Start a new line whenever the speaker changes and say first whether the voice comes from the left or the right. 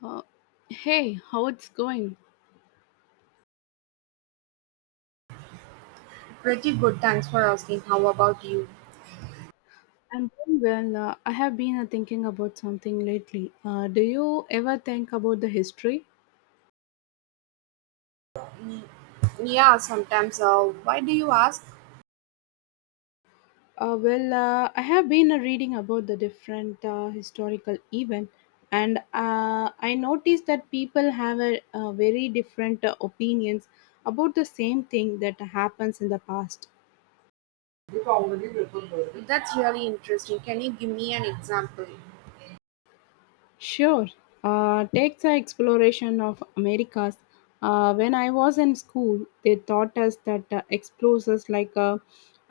left: Uh, Hey, how it's going?
right: Pretty good, thanks for asking. How about you?
left: I'm doing well. I have been thinking about something lately. Do you ever think about the history?
right: Yeah, sometimes. Why do you ask?
left: I have been reading about the different historical event, and I noticed that people have very different opinions about the same thing that happens in the past.
right: That's really interesting. Can you give me an example?
left: Sure. Take the exploration of Americas. When I was in school, they taught us that explorers like uh,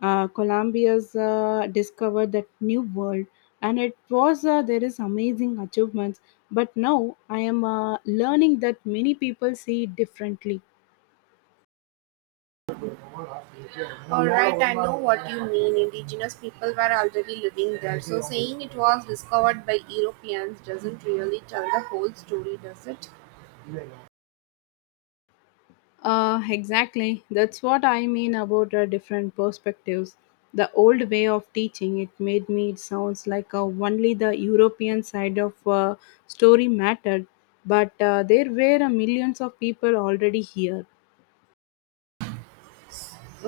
left: uh, Columbia's discovered that new world, and it was there is amazing achievements. But now I am learning that many people see it differently.
right: All right, I know what you mean. Indigenous people were already living there, so saying it was discovered by Europeans doesn't really tell the whole story, does it?
left: Exactly. That's what I mean about the different perspectives. The old way of teaching it made me it sounds like only the European side of story mattered, but there were millions of people already here.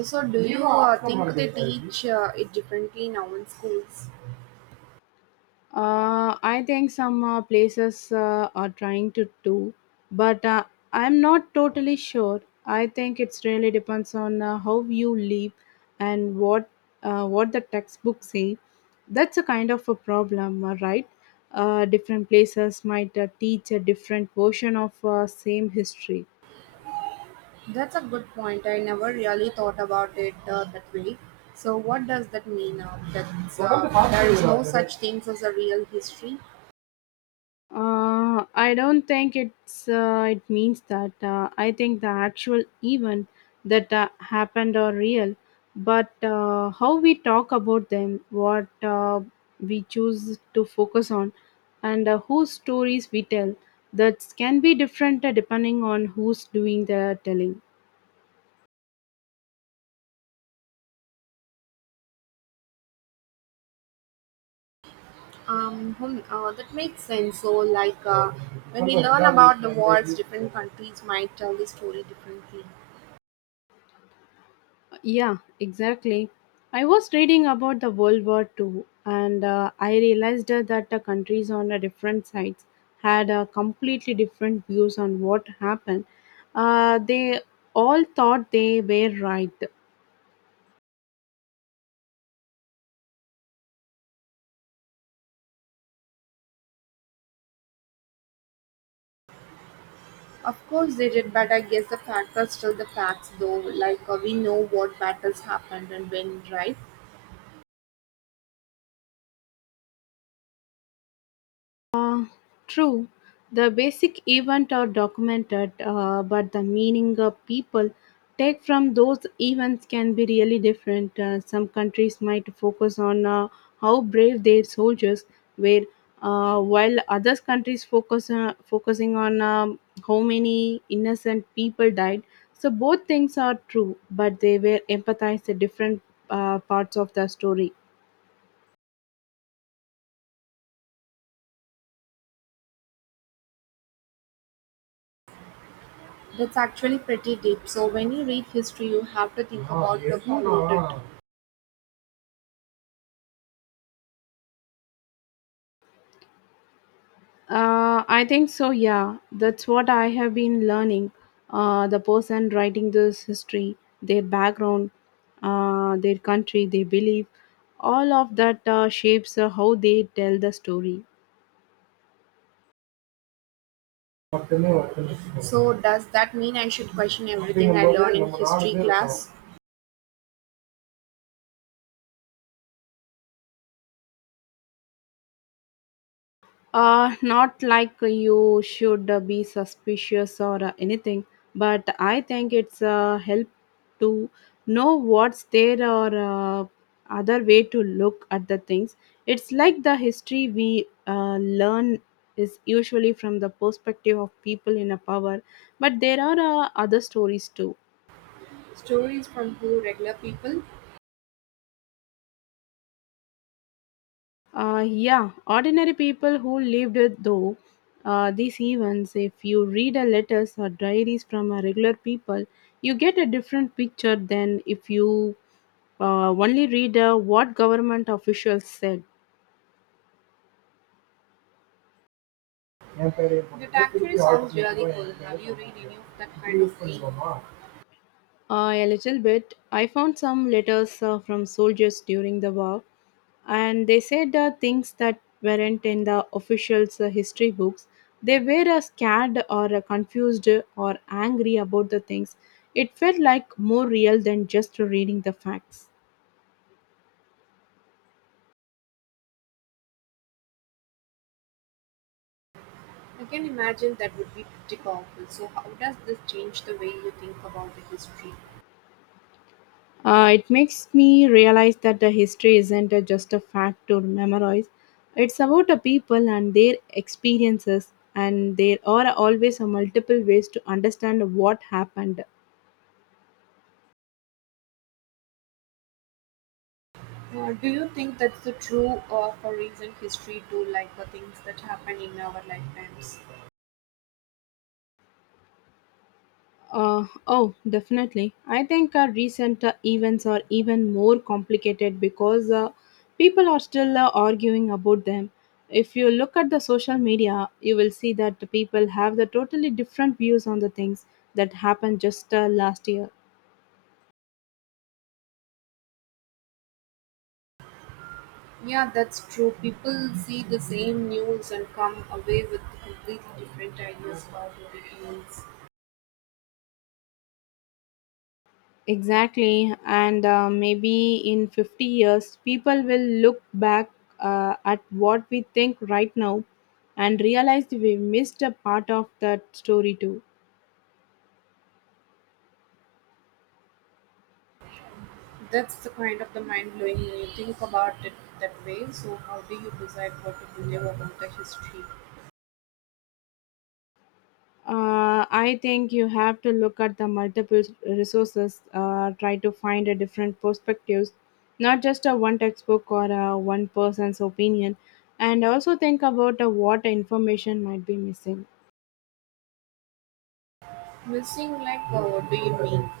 right: So, do you think they teach it differently now in schools?
left: I think some places are trying to do, but I'm not totally sure. I think it's really depends on how you live and what the textbooks say. That's a kind of a problem, right? Different places might teach a different version of same history.
right: That's a good point. I never really thought about it that way. So, what does that mean? That there is no such things as a real history.
left: I don't think it's it means that. I think the actual event that happened are real, but how we talk about them, what we choose to focus on, and whose stories we tell, that can be different depending on who's doing the telling.
right: That makes sense. So, like when we learn about the wars, different countries might tell the story differently.
left: Yeah, exactly. I was reading about the World War Two, and I realized that the countries on the different sides had completely different views on what happened. They all thought they were right.
right: Of course, they did, but I guess the facts are still the facts, though. Like we know what battles happened and when, right?
left: True, the basic event are documented, but the meaning of people take from those events can be really different. Some countries might focus on how brave their soldiers were, while other countries focusing on how many innocent people died. So both things are true, but they were empathized at different parts of the story.
right: That's actually pretty deep. So, when you read history, you have to think about the who wrote it.
left: I think so, yeah. That's what I have been learning. The person writing this history, their background, their country, their belief, all of that shapes how they tell the story.
right: So does that mean I should question everything I learn in history class?
left: Not like you should be suspicious or anything, but I think it's help to know what's there or other way to look at the things. It's like the history we learn is usually from the perspective of people in a power, but there are other stories too.
right: Stories from who? Regular people?
left: Yeah, ordinary people who lived it though these events, if you read a letters or diaries from a regular people, you get a different picture than if you only read what government officials said.
right: That actually sounds really cool. Have you read any of that kind of thing?
left: A little bit. I found some letters from soldiers during the war, and they said things that weren't in the officials' history books. They were scared or confused or angry about the things. It felt like more real than just reading the facts.
right: I can imagine that would be pretty powerful. So, how does this change the way you think about the history?
left: It makes me realize that the history isn't just a fact to memorize. It's about the people and their experiences, and there are always a multiple ways to understand what happened.
right: Do you think that's the true for recent history too, like the things that happen in our lifetimes?
left: Oh, definitely. I think our recent events are even more complicated because people are still arguing about them. If you look at the social media, you will see that the people have the totally different views on the things that happened just last year.
right: Yeah, that's true. People see the same news and come away with completely different ideas about opinions.
left: Exactly, and maybe in 50 years, people will look back at what we think right now and realize we missed a part of that story too.
right: That's the kind of the mind blowing when you think about it that way. So, how do you decide what to believe about the history?
left: I think you have to look at the multiple resources, try to find a different perspectives, not just a one textbook or a one person's opinion, and also think about what information might be missing.
right: Missing, like, what do you mean?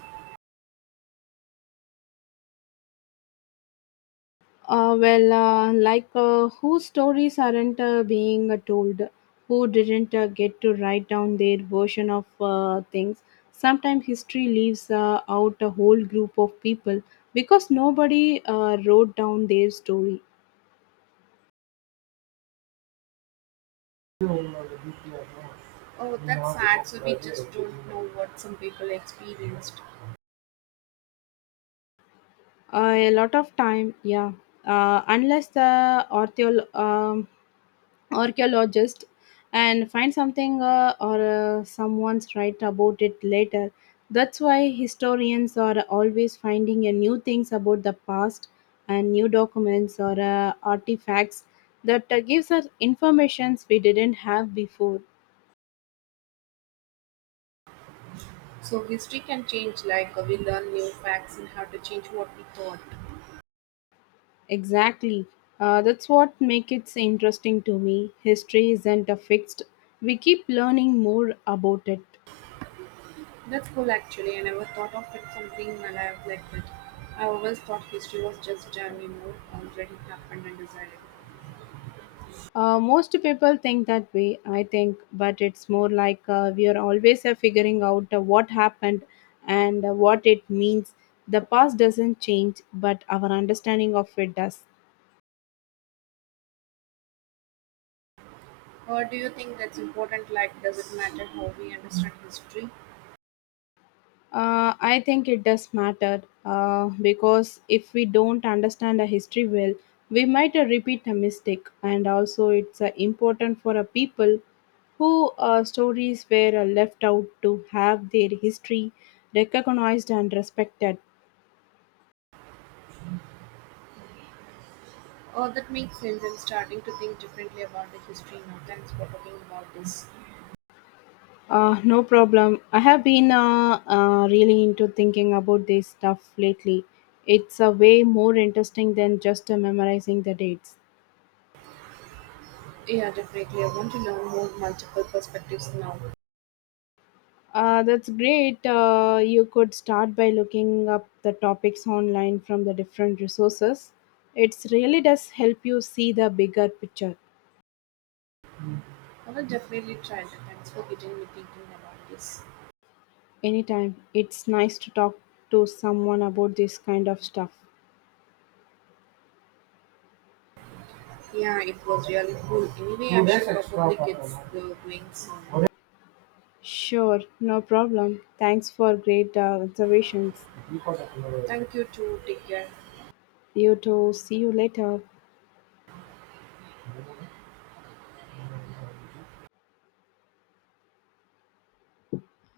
left: Whose stories aren't being told, who didn't get to write down their version of things. Sometimes history leaves out a whole group of people because nobody wrote down their story.
right: Oh, that's sad. So, we just don't know what some people experienced.
left: A lot of time, yeah. Unless the author, archaeologist and find something or someone's right about it later. That's why historians are always finding a new things about the past and new documents or artifacts that gives us informations we didn't have before.
right: So, history can change, like, we learn new facts and how to change what we thought.
left: Exactly. That's what makes it interesting to me. History isn't fixed. We keep learning more about it.
right: That's cool actually, I never thought of it something alive like that. I always thought history was just jam, you know, already happened and decided.
left: Most people think that way, I think, but it's more like we are always figuring out what happened and what it means. The past doesn't change, but our understanding of it does.
right: Or do you think that's important? Like, does it matter how we understand history?
left: I think it does matter because if we don't understand the history well, we might repeat a mistake, and also it's important for a people who stories were left out to have their history recognized and respected.
right: Oh, that makes sense. I'm starting to think differently about the history now. Thanks for talking about this.
left: No problem. I have been really into thinking about this stuff lately. It's a way more interesting than just memorizing the dates.
right: Yeah, definitely. I want to learn more multiple perspectives now.
left: That's great. You could start by looking up the topics online from the different resources. It really does help you see the bigger picture.
right: I will definitely try that. Thanks for getting me thinking about this.
left: Anytime. It's nice to talk to someone about this kind of stuff.
right: Yeah, it was really cool. Anyway, I should probably get going soon.
left: Sure, no problem. Thanks for great observations.
right: Thank you too. Take care.
left: You too. See you later.